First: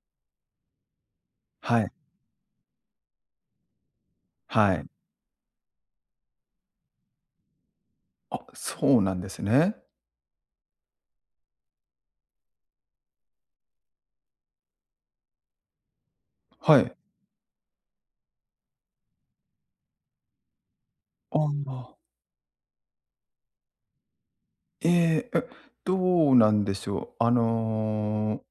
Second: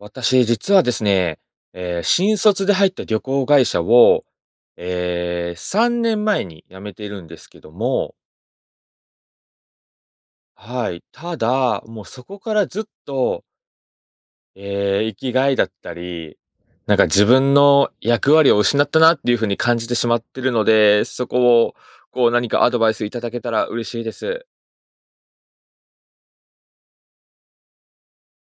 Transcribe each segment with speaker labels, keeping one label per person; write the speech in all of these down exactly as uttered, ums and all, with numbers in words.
Speaker 1: 私、実はですね、
Speaker 2: はい。
Speaker 1: え、新卒で入った旅行会社を、
Speaker 2: はい。
Speaker 1: え、さんねんまえに辞めてるんですけども
Speaker 2: あ、そうなんですね。
Speaker 1: はい、ただ、もう、そこからずっとえ、生きがいだったり、
Speaker 2: はい。
Speaker 1: なんか、自分の役割を失ったなっていう風に感じてしまってるので、そ
Speaker 2: あ
Speaker 1: こを
Speaker 2: あ。
Speaker 1: こう、何かアドバイスいただけたら嬉しいです。
Speaker 2: ええ、え、どうなんでしょう、あの、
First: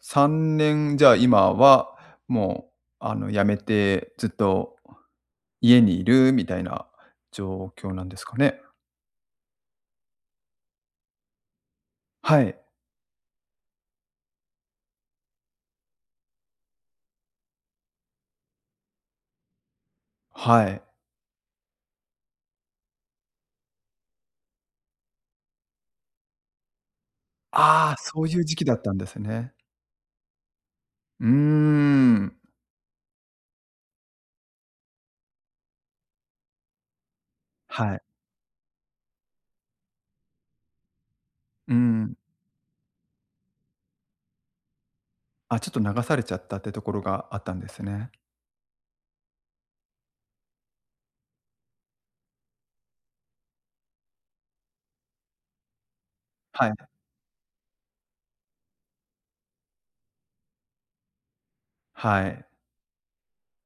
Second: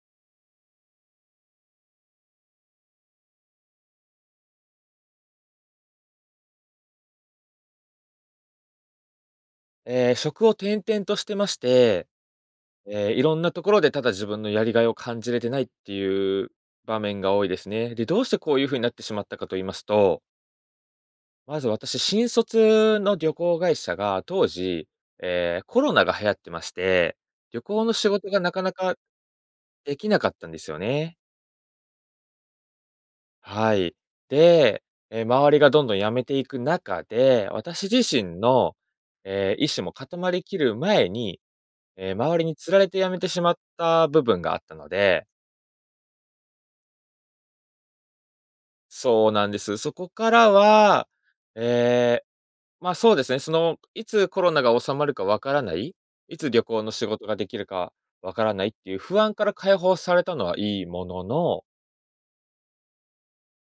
Speaker 2: さんねん、じゃあ、今はもう、あの、辞めてずっと家にいるみたいな状況なんですかね？
Speaker 1: え、職を転々としてまして、
Speaker 2: はい。
Speaker 1: え、いろんなところでただ、自分のやりがいを感じれてないっていう場面が多いですね。で、どうしてこういう風になってしまったかと言いますと
Speaker 2: はい。
Speaker 1: まず私、新卒の旅行会社が、当時、え、コロナが流行ってまして、旅行の
Speaker 2: ああ、
Speaker 1: 仕
Speaker 2: そ
Speaker 1: 事
Speaker 2: うい
Speaker 1: が
Speaker 2: う
Speaker 1: な
Speaker 2: 時
Speaker 1: か
Speaker 2: 期
Speaker 1: な
Speaker 2: だった
Speaker 1: か、
Speaker 2: んですね。
Speaker 1: できなかったんですよね。
Speaker 2: うーん。
Speaker 1: はい。で、え、周りがどんどん辞めていく中で、私
Speaker 2: は
Speaker 1: 自
Speaker 2: い。
Speaker 1: 身の、え、意思も固まり切る前に、
Speaker 2: うー
Speaker 1: え、
Speaker 2: ん。
Speaker 1: 周りに釣られて辞めてしまった部分があったので
Speaker 2: あ、ちょっと、流されちゃったっていうところがあったんですね。
Speaker 1: そうなんです。そこからは、ええ、ま、そうですね、その、いつコロナが収まるか分からない、いつ旅
Speaker 2: はい。
Speaker 1: 行の仕事ができるか分からないっていう不安から解放されたのはいいものの
Speaker 2: はい。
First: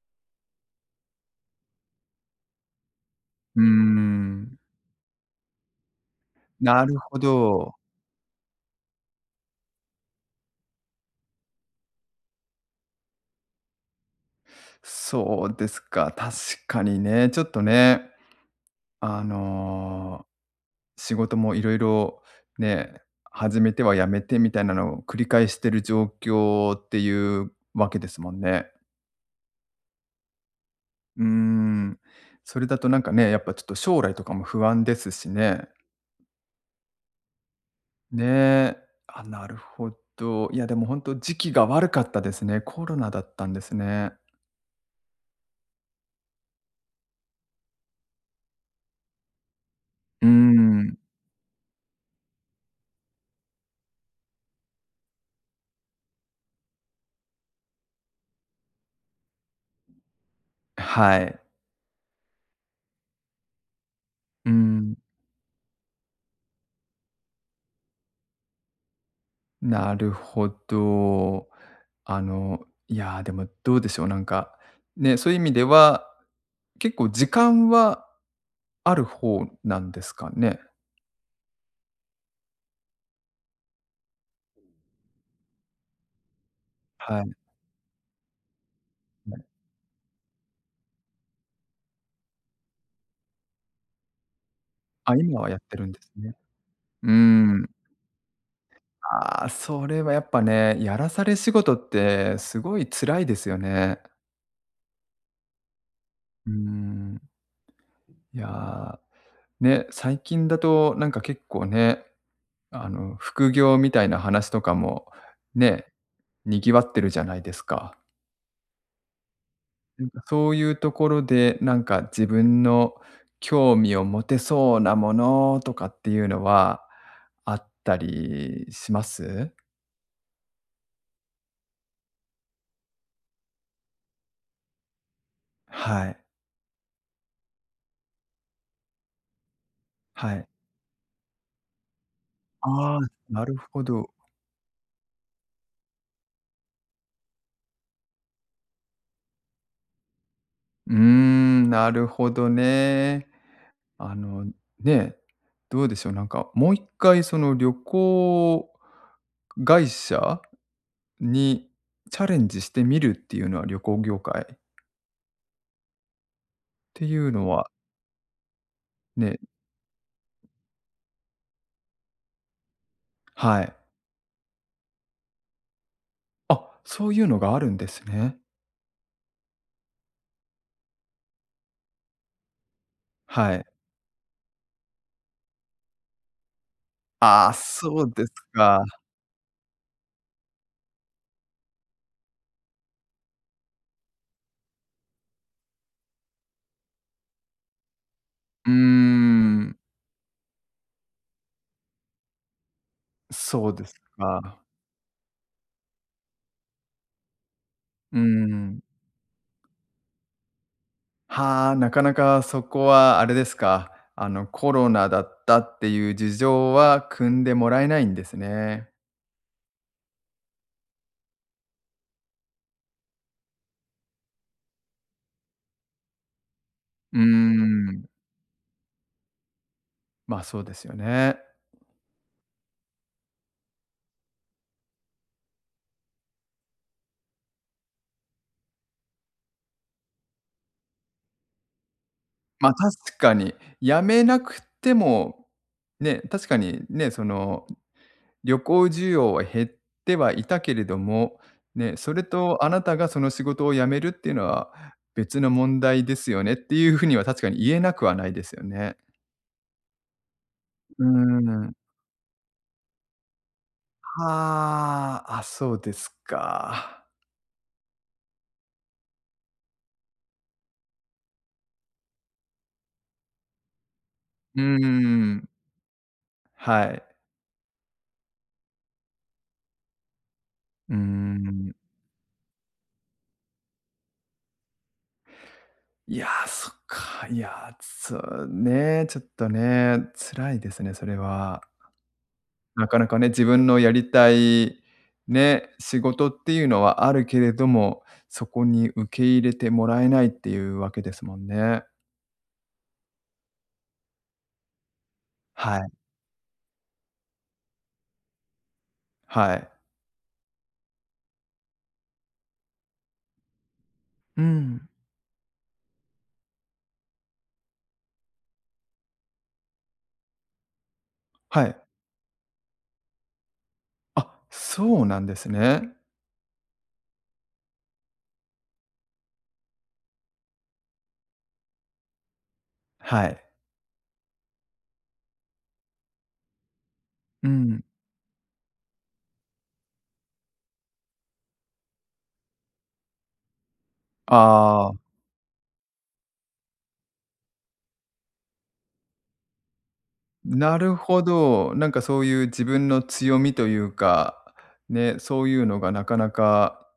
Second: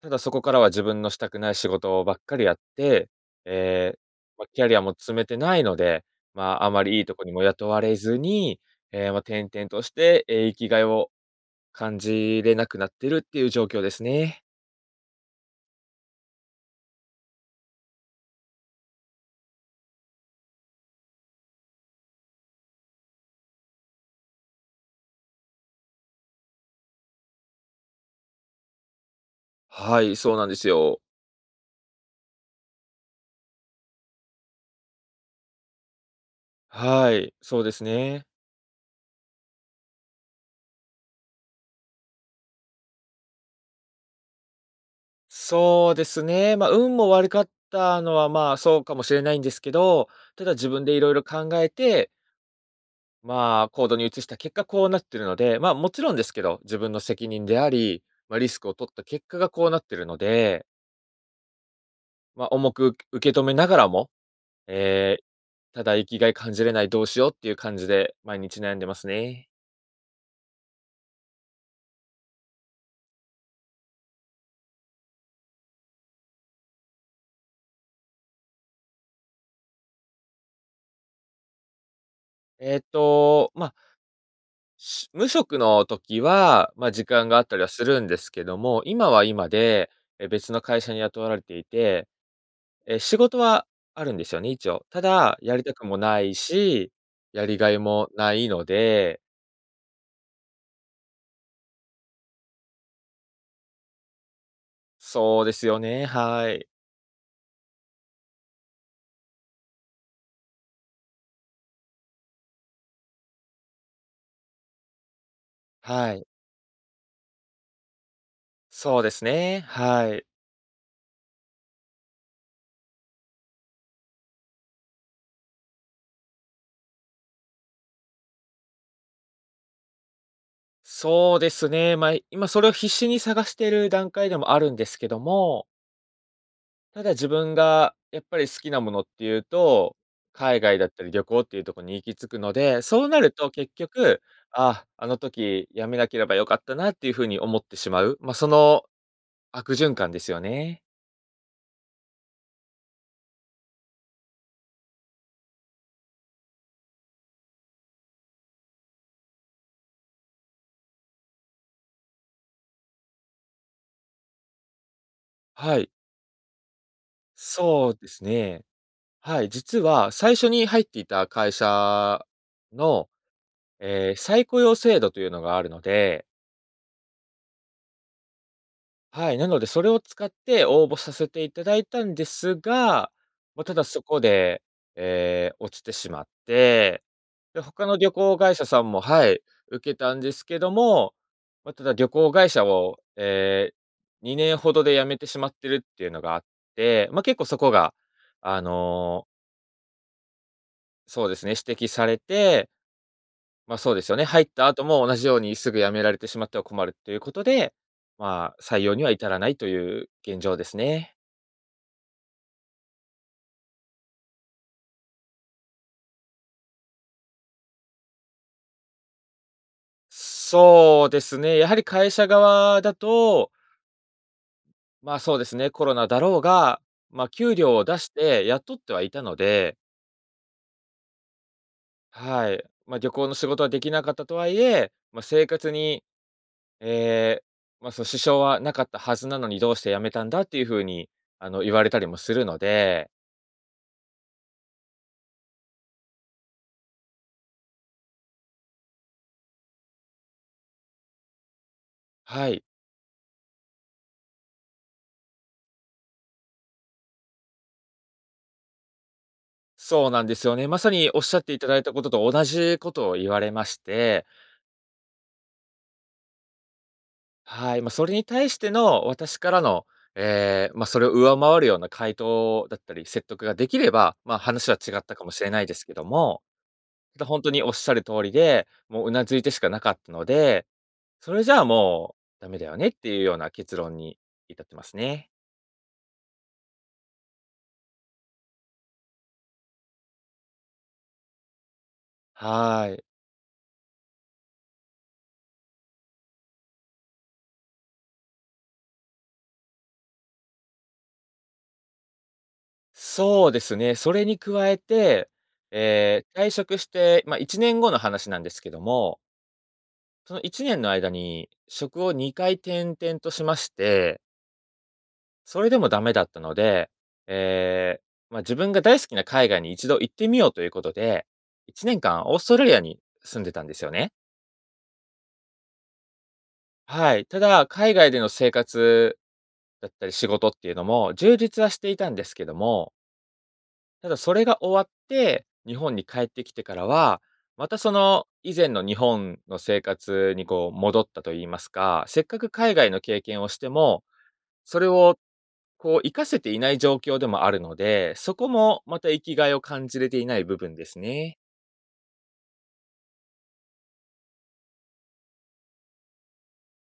Speaker 1: ただ、そこからは自分のしたくない仕事ばっかりやって、
Speaker 2: うー
Speaker 1: ええ、まあ、
Speaker 2: ん。
Speaker 1: キャリアも積めてないので、まあ、あま
Speaker 2: なる
Speaker 1: りいいと
Speaker 2: ほ
Speaker 1: こにも雇
Speaker 2: ど。
Speaker 1: われずに、ええ、まあ、転々としてえ、生きがいを感じれなくなってるっていう状況ですね。
Speaker 2: そうですか。確かにね、ちょっとね。あの、仕事も色々ね、始めては辞めてみたいなのを繰り返している状況っていうわけですもんね。
Speaker 1: はい、そうなんですよ。
Speaker 2: うーん、それだとなんかね、やっぱちょっと将来とかも不安ですしね。
Speaker 1: はい、そうですね。
Speaker 2: ね。あ、なるほど。いや、でも本当時期が悪かったですね。コロナだったんですね。
Speaker 1: そうですね、まあ、運も悪かったのは、まあ、そうかもしれないんですけど、
Speaker 2: う
Speaker 1: ただ自分で
Speaker 2: ん。
Speaker 1: いろいろ考えてま、行動に移した結果こうなってるので、ま、もちろんですけど、自分の責任であり、ま、リスクを取った結果がこうなってるので。
Speaker 2: え、はい。
Speaker 1: ま、重く受け止めながらも、
Speaker 2: うん。
Speaker 1: え、ただ生き甲斐感じれないどうしようっていう感じで、毎日悩んでますね。
Speaker 2: なるほど。あの、いや、でもどうでしょう、なんかね、そういう意味では、結構時間はある方なんですかね？
Speaker 1: えっと、まし無職の時は、ま、時
Speaker 2: は
Speaker 1: 間
Speaker 2: い。
Speaker 1: があったりはするんですけども、今は
Speaker 2: [unintelligible]
Speaker 1: 今で、え、別の会社に雇わられていて、え、仕事はあるんですよね、一応。た
Speaker 2: あ、
Speaker 1: だ
Speaker 2: 今は
Speaker 1: や
Speaker 2: やっ
Speaker 1: りた
Speaker 2: て
Speaker 1: く
Speaker 2: るん
Speaker 1: も
Speaker 2: です
Speaker 1: な
Speaker 2: ね。
Speaker 1: いし、
Speaker 2: う
Speaker 1: やり甲
Speaker 2: ん。
Speaker 1: 斐もないので。
Speaker 2: あ、それはやっぱね、やらされ仕事ってすごい辛いですよね。
Speaker 1: そうですよね、は
Speaker 2: うー
Speaker 1: い。
Speaker 2: ん。いや、ね、最近だと、なんか結構ね、あの、副業みたいな話とかも、ね、
Speaker 1: はい。
Speaker 2: 賑わってるじゃないですか。
Speaker 1: そうですね、
Speaker 2: な
Speaker 1: は
Speaker 2: んか、
Speaker 1: い。
Speaker 2: そういうところで、なんか、自分の興味を持てそうなものとかっていうのはあったりします？
Speaker 1: そうですね、ま、今それを必死に探してる段階でもあるんですけども
Speaker 2: はい。
Speaker 1: ただ、自分がやっぱり好きなものっていうと、
Speaker 2: はい。
Speaker 1: 海外だったり旅行っていうとこに行き着くので、
Speaker 2: ああ、
Speaker 1: そうなる
Speaker 2: な
Speaker 1: と
Speaker 2: る
Speaker 1: 結
Speaker 2: ほど。
Speaker 1: 局「ああ、あの時辞めなければ良かったな」っていう風に思ってしまう、ま、その、悪循環ですよね。
Speaker 2: うーん、なるほどね。あの、ね、どうでしょう、なんか、もう一回、その、旅行会社にチャレンジしてみるっていうのは、旅行業界
Speaker 1: はい。
Speaker 2: ていうのは。
Speaker 1: そうですね。
Speaker 2: ね、
Speaker 1: は
Speaker 2: う。
Speaker 1: い、実は最初に入っていた会社の、
Speaker 2: はい。
Speaker 1: え、再雇用制度というのがあるので。
Speaker 2: あ、そういうのがあるんですね。
Speaker 1: はい、なのでそれを使って応募させていただいたんですが、
Speaker 2: は
Speaker 1: ま、
Speaker 2: い。
Speaker 1: ただそこで、え、落ちてしまって、
Speaker 2: ああ、
Speaker 1: で、他の
Speaker 2: そう
Speaker 1: 旅
Speaker 2: です
Speaker 1: 行会社さ
Speaker 2: か。
Speaker 1: んもはい、受けたんですけども、ま、ただ旅行会社をええ、にねんほどで辞めてしまってるっていうのがあって、ま、結構そこがあ
Speaker 2: うー
Speaker 1: の
Speaker 2: ん。
Speaker 1: そうですね、指摘されて
Speaker 2: うそう
Speaker 1: まあ、
Speaker 2: で
Speaker 1: そう
Speaker 2: す
Speaker 1: ですよね、入っ
Speaker 2: か。
Speaker 1: た後も同じようにすぐ辞められてしまっては困るっていうことで、
Speaker 2: うー
Speaker 1: まあ、採
Speaker 2: ん。
Speaker 1: 用には至らないという現状ですね。
Speaker 2: はあ、なかなかそこはあれですか、あのコロナだったっていう事情は汲んでもらえないんですね。
Speaker 1: そうですね、やはり会社側だとまあ、そうですね、コロナだろうが、
Speaker 2: うー
Speaker 1: ま、給料を出
Speaker 2: ん。
Speaker 1: して雇ってはいたので
Speaker 2: ま、そうですよね。
Speaker 1: はい、ま、旅行の仕事は出来なかったとはいえ、ま、生活に、え、ま、その支障はなかったはずなのに、どうして辞めたんだっていう風に、あの言われたりもするの
Speaker 2: ま、
Speaker 1: で。
Speaker 2: 確かに。辞めなくても、ね。確かにね、その旅行需要は減ってはいたけれども、ね、「それ
Speaker 1: はい。
Speaker 2: とあなたがその仕事を辞めるっていうのは、別の問題ですよね」っていうふうには、確かに言えなくはないですよね。
Speaker 1: そうなんですよね。まさ
Speaker 2: うう
Speaker 1: におっしゃっていた
Speaker 2: ーん。
Speaker 1: だいた事と、同じ事を言われまして。
Speaker 2: はあ、あ、そうですか。
Speaker 1: はい、ま、それに対しての私からの、え、ま、それを上回るような回答だったり、説得ができれば、ま、
Speaker 2: うー
Speaker 1: 話は違ったかもし
Speaker 2: ん。
Speaker 1: れないですけども、
Speaker 2: はい。
Speaker 1: と、本当におっしゃる通りで、もう頷いてしかなかったので、
Speaker 2: うー
Speaker 1: それじゃあ
Speaker 2: ん。
Speaker 1: もう、駄目だよねっていうような結論に至ってますね。
Speaker 2: いや、そっか。いや、そうね、ちょっとね、辛いですね、それは。な
Speaker 1: は
Speaker 2: か
Speaker 1: い。
Speaker 2: なかね、自分のやりたい、ね、仕事っていうのはあるけれども、そこに受け入れてもらえないっていうわけですもんね。
Speaker 1: そうですね、それに加えて、
Speaker 2: はい。
Speaker 1: ええ、退職して、ま、いちねんごの話なんですけども。
Speaker 2: はい。
Speaker 1: そのいちねんの間に職をにかい転々としまして。
Speaker 2: うん。
Speaker 1: それでも駄目だったので、ええ、まあ、自分が大好きな海外に一度行ってみようということで、
Speaker 2: は
Speaker 1: い
Speaker 2: い。
Speaker 1: ちねんかんオーストラリアに住んでたんですよね。
Speaker 2: あ、そうなんですね。
Speaker 1: はい、ただ、海外での生活だったり仕事っていうのも、充実はしていたんですけども。
Speaker 2: はい。
Speaker 1: ただそれが終わって、日本に帰ってきてからは、
Speaker 2: う
Speaker 1: また
Speaker 2: ん。
Speaker 1: その、以前の日本の生活にこう、戻ったと言いますか、せっかく海外の経験をしても、それ
Speaker 2: ああ。
Speaker 1: を、こう活かせていない状況でもあるので、そこもまた生き甲斐を感じれていない部分
Speaker 2: な
Speaker 1: で
Speaker 2: る
Speaker 1: す
Speaker 2: ほ
Speaker 1: ね。
Speaker 2: ど、なんかそういう自分の強みというか、ね、そういうのがなかなか、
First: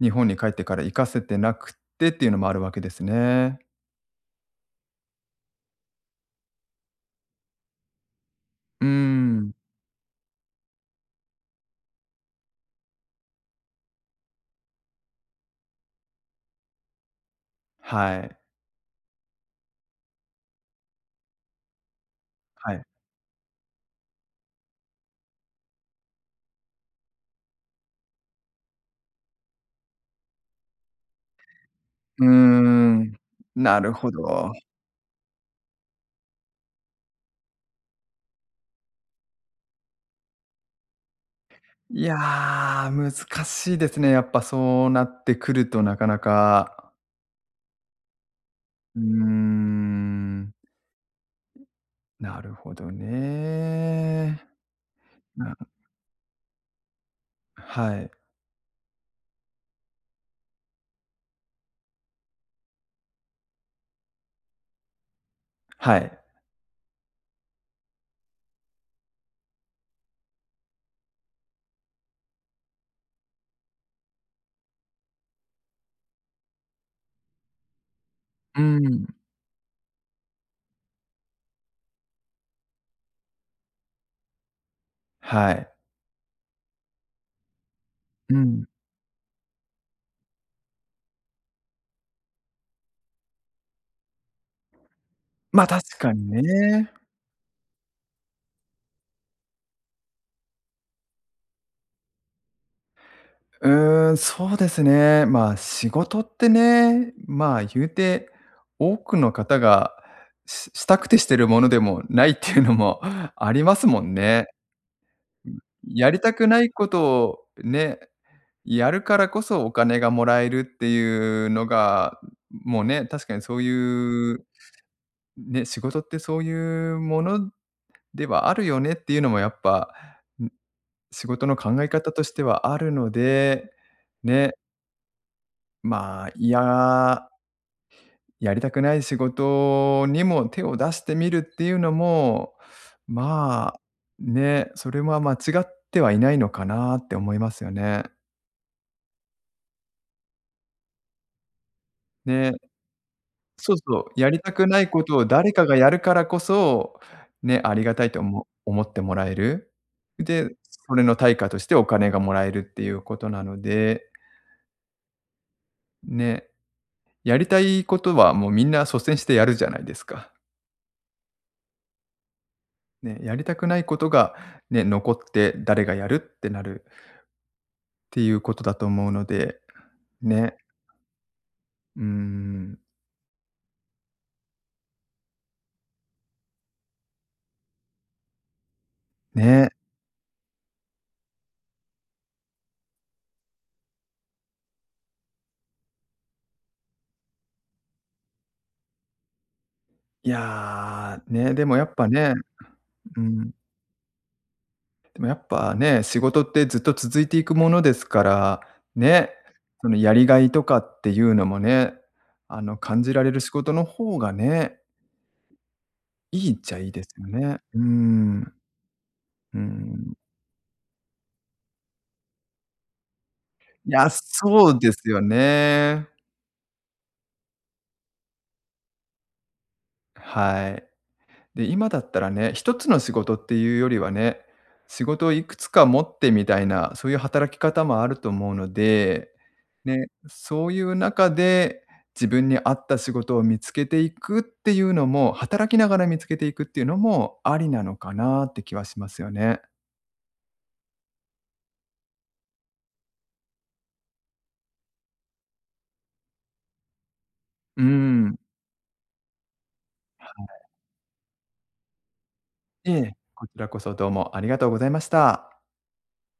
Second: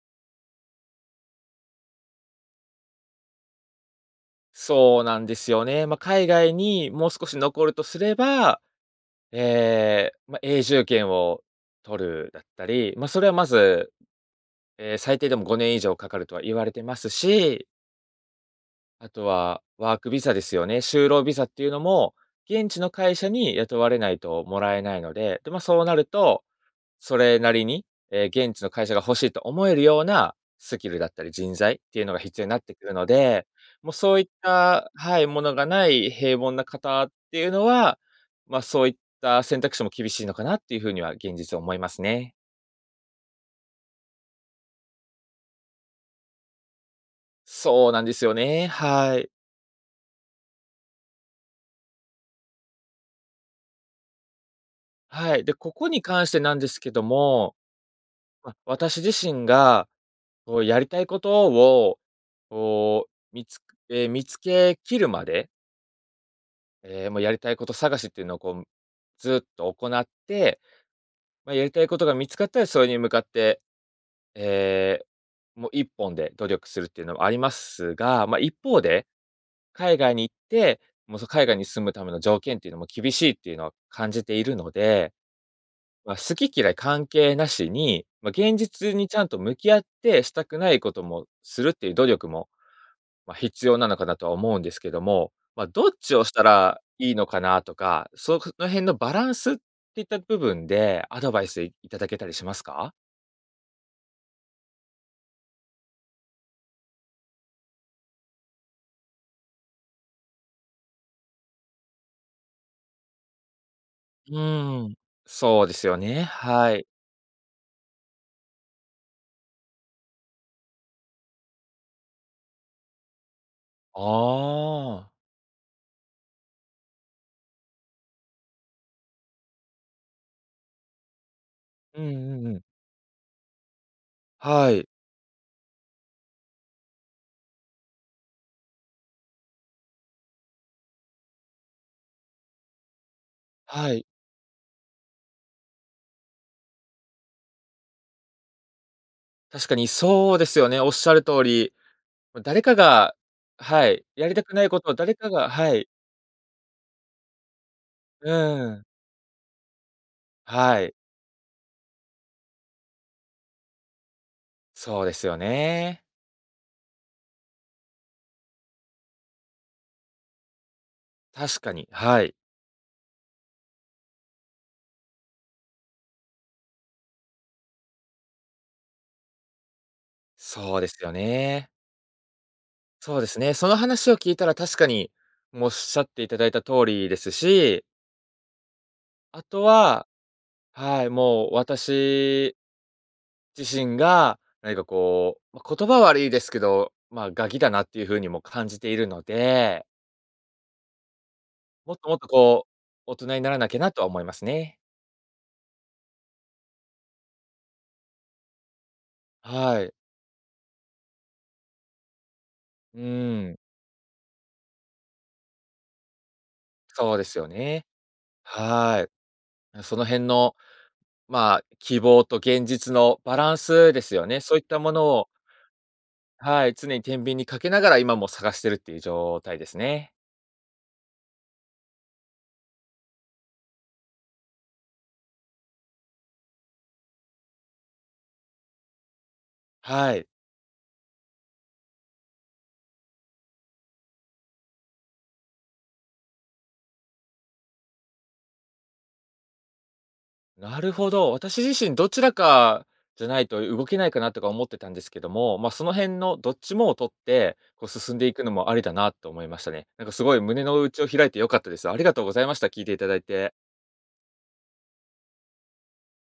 Speaker 2: 日本に帰ってから活かせてなくってっていうのもあるわけですね。
Speaker 1: そうなんですよね。まあ、海外にもう少し残るとすれば、
Speaker 2: うーん。
Speaker 1: ええ、ま、永住権を取るだったり、ま、それはまず、ええ、最低でもごねん以上かかるとは言われてますし
Speaker 2: はい。
Speaker 1: あとは、ワークビザですよね、就労ビザっていうのも、現
Speaker 2: は
Speaker 1: 地
Speaker 2: い。
Speaker 1: の会社に雇われないともらえないので、でま、そうなると、それなりに、え、現地の会社が欲しいと思えるような、スキルだったり人材っていうのが
Speaker 2: うー
Speaker 1: 必要になってくるの
Speaker 2: ん、
Speaker 1: で、
Speaker 2: な
Speaker 1: もう
Speaker 2: るほ
Speaker 1: そういっ
Speaker 2: ど。
Speaker 1: た、はい、ものがない平凡な方っていうのは、まあ、そういった選択肢も厳しいのかなっていうふうには現実は思います
Speaker 2: いや、
Speaker 1: ね。
Speaker 2: 難しいですね、やっぱそうなってくるとなかなか。
Speaker 1: そうなんですよね、
Speaker 2: うー
Speaker 1: はい。
Speaker 2: ん。なるほどね。
Speaker 1: はい、
Speaker 2: う
Speaker 1: で、
Speaker 2: ん。
Speaker 1: ここに関してなんですけども、
Speaker 2: はい。
Speaker 1: まあ、私自身が、こうやりたいことを、おお、みつえ、見つけ切るまで。
Speaker 2: はい。
Speaker 1: ええ、もうやりたいこと探しっていうのをこう、ずっと行って、まあ、やりたいことが見つかったら、それに向かって、え、もういっぽんで努力するっていうのもありますが、まあ、一
Speaker 2: うー
Speaker 1: 方で、
Speaker 2: ん。
Speaker 1: 海外に行って、もうその海外に住むための条件っていうのも厳しいっていうのは感じているので、
Speaker 2: はい。
Speaker 1: まあ、好き嫌い関係なしに、ま、
Speaker 2: う
Speaker 1: 現
Speaker 2: ん。
Speaker 1: 実にちゃんと向き合って、したくないこともするっていう努力も、まあ、必要なのかなとは思うんですけども、ま
Speaker 2: ま、
Speaker 1: あ、どっ
Speaker 2: 確か
Speaker 1: ちを
Speaker 2: に
Speaker 1: したら
Speaker 2: ね。
Speaker 1: いいのかなとか、その辺のバランス、っていった部分で、アドバイスいただけたりしますか？
Speaker 2: うーん、そうですね。ま、仕事ってね、ま、言うて、多くの方がししたくてしてるものでもないっていうのもありますもん
Speaker 1: う
Speaker 2: ね。
Speaker 1: ん、そうです
Speaker 2: ん、
Speaker 1: よ
Speaker 2: やり
Speaker 1: ね、
Speaker 2: たくない
Speaker 1: はい。
Speaker 2: ことを、ね、やるからこそお金がもらえるっていうのが、もうね、確かにそういう。
Speaker 1: ああ。
Speaker 2: ね、仕事ってそういうものではあるよねっていうのもやっぱ、ん、仕事の考え
Speaker 1: う
Speaker 2: 方
Speaker 1: ん
Speaker 2: とし
Speaker 1: う
Speaker 2: て
Speaker 1: んうん。
Speaker 2: はあるので、ね。
Speaker 1: はい。
Speaker 2: まあ、いや。やりたくない仕事にも手を出してみるっていうのも、まあ
Speaker 1: はい。
Speaker 2: ね、それは間違ってはいないのかなって思いますよね。
Speaker 1: 確かにそうですよね、おっしゃる通り、ま、
Speaker 2: ね、
Speaker 1: 誰かが
Speaker 2: そう
Speaker 1: は
Speaker 2: そ
Speaker 1: い。
Speaker 2: う、
Speaker 1: や
Speaker 2: や
Speaker 1: り
Speaker 2: り
Speaker 1: たく
Speaker 2: た
Speaker 1: な
Speaker 2: く
Speaker 1: いこ
Speaker 2: ない
Speaker 1: とを
Speaker 2: こ
Speaker 1: 誰
Speaker 2: とを
Speaker 1: かが
Speaker 2: 誰か
Speaker 1: は
Speaker 2: が
Speaker 1: い。
Speaker 2: やるからこそ、ね、ありがたいとおも
Speaker 1: う
Speaker 2: 思
Speaker 1: ん。
Speaker 2: ってもらえる。で、
Speaker 1: はい。
Speaker 2: それの対価としてお金がもらえるっていうことなので。
Speaker 1: そうですよね。
Speaker 2: ね。やりたいことはもうみんな率先してやるじゃないですか。
Speaker 1: 確かに、はい。
Speaker 2: ね、やりたくないことが、ね、残って誰がやるってなる。ていうことだと思うので、ね。
Speaker 1: そうですよね。
Speaker 2: うん。
Speaker 1: そうですね、その話を聞いたら確かに、も、おっしゃっていただいた通りですし。あと
Speaker 2: ね。
Speaker 1: は、はい、もう私自身が、何かこう、ま、言葉は悪いですけど、ま、ガキだなっていう風にも感じているので。
Speaker 2: いや、ね、でもや
Speaker 1: も
Speaker 2: っ
Speaker 1: っ
Speaker 2: ぱ
Speaker 1: ともっと、
Speaker 2: ね、
Speaker 1: こう、大
Speaker 2: う
Speaker 1: 人にな
Speaker 2: ん。
Speaker 1: らなきゃなとは思いますね。
Speaker 2: でもやっぱね、仕事ってずっと続いていくものですから、ね、
Speaker 1: は
Speaker 2: そ
Speaker 1: い。
Speaker 2: のやり甲斐とかっていうのもね、あの、
Speaker 1: う
Speaker 2: 感じられる仕
Speaker 1: ーん。
Speaker 2: 事の方がねいいっちゃいいです
Speaker 1: そうで
Speaker 2: よ
Speaker 1: すよ
Speaker 2: ね。うー
Speaker 1: ね。
Speaker 2: ん。
Speaker 1: はい。
Speaker 2: うー
Speaker 1: ま、その
Speaker 2: ん。
Speaker 1: 辺の、まあ、希望と現実のバラン
Speaker 2: い
Speaker 1: スで
Speaker 2: や、
Speaker 1: すよね、そういっ
Speaker 2: そ
Speaker 1: た
Speaker 2: う
Speaker 1: も
Speaker 2: で
Speaker 1: の
Speaker 2: すよ
Speaker 1: を
Speaker 2: ね。
Speaker 1: はい、常に天秤にかけながら今も探してるっていう状態ですね。
Speaker 2: はい。で、今だったらね、ひとつの仕事っていうよりはね、仕事をいくつか持ってみたいな、そういう働き方もあると思うので、ね、
Speaker 1: はい。
Speaker 2: そういう中で、自分に合った仕事を見つけていくっていうのも、働きながら見つけていくっていうのも、ありなのかなって気はしますよね。
Speaker 1: なるほど、私自身どちらかじゃないと、動けないかなとか思ってたんですけども、まあ、その辺のどっちもを取って、
Speaker 2: うー
Speaker 1: こう進んでい
Speaker 2: ん。
Speaker 1: くのもありだなと思いましたね。なんかす
Speaker 2: は
Speaker 1: ごい
Speaker 2: い。
Speaker 1: 胸の内を開いて良かったです。ありがとうございました。聞い
Speaker 2: い
Speaker 1: ていた
Speaker 2: え、
Speaker 1: だい
Speaker 2: こち
Speaker 1: て。
Speaker 2: らこそどうもありがとうございました。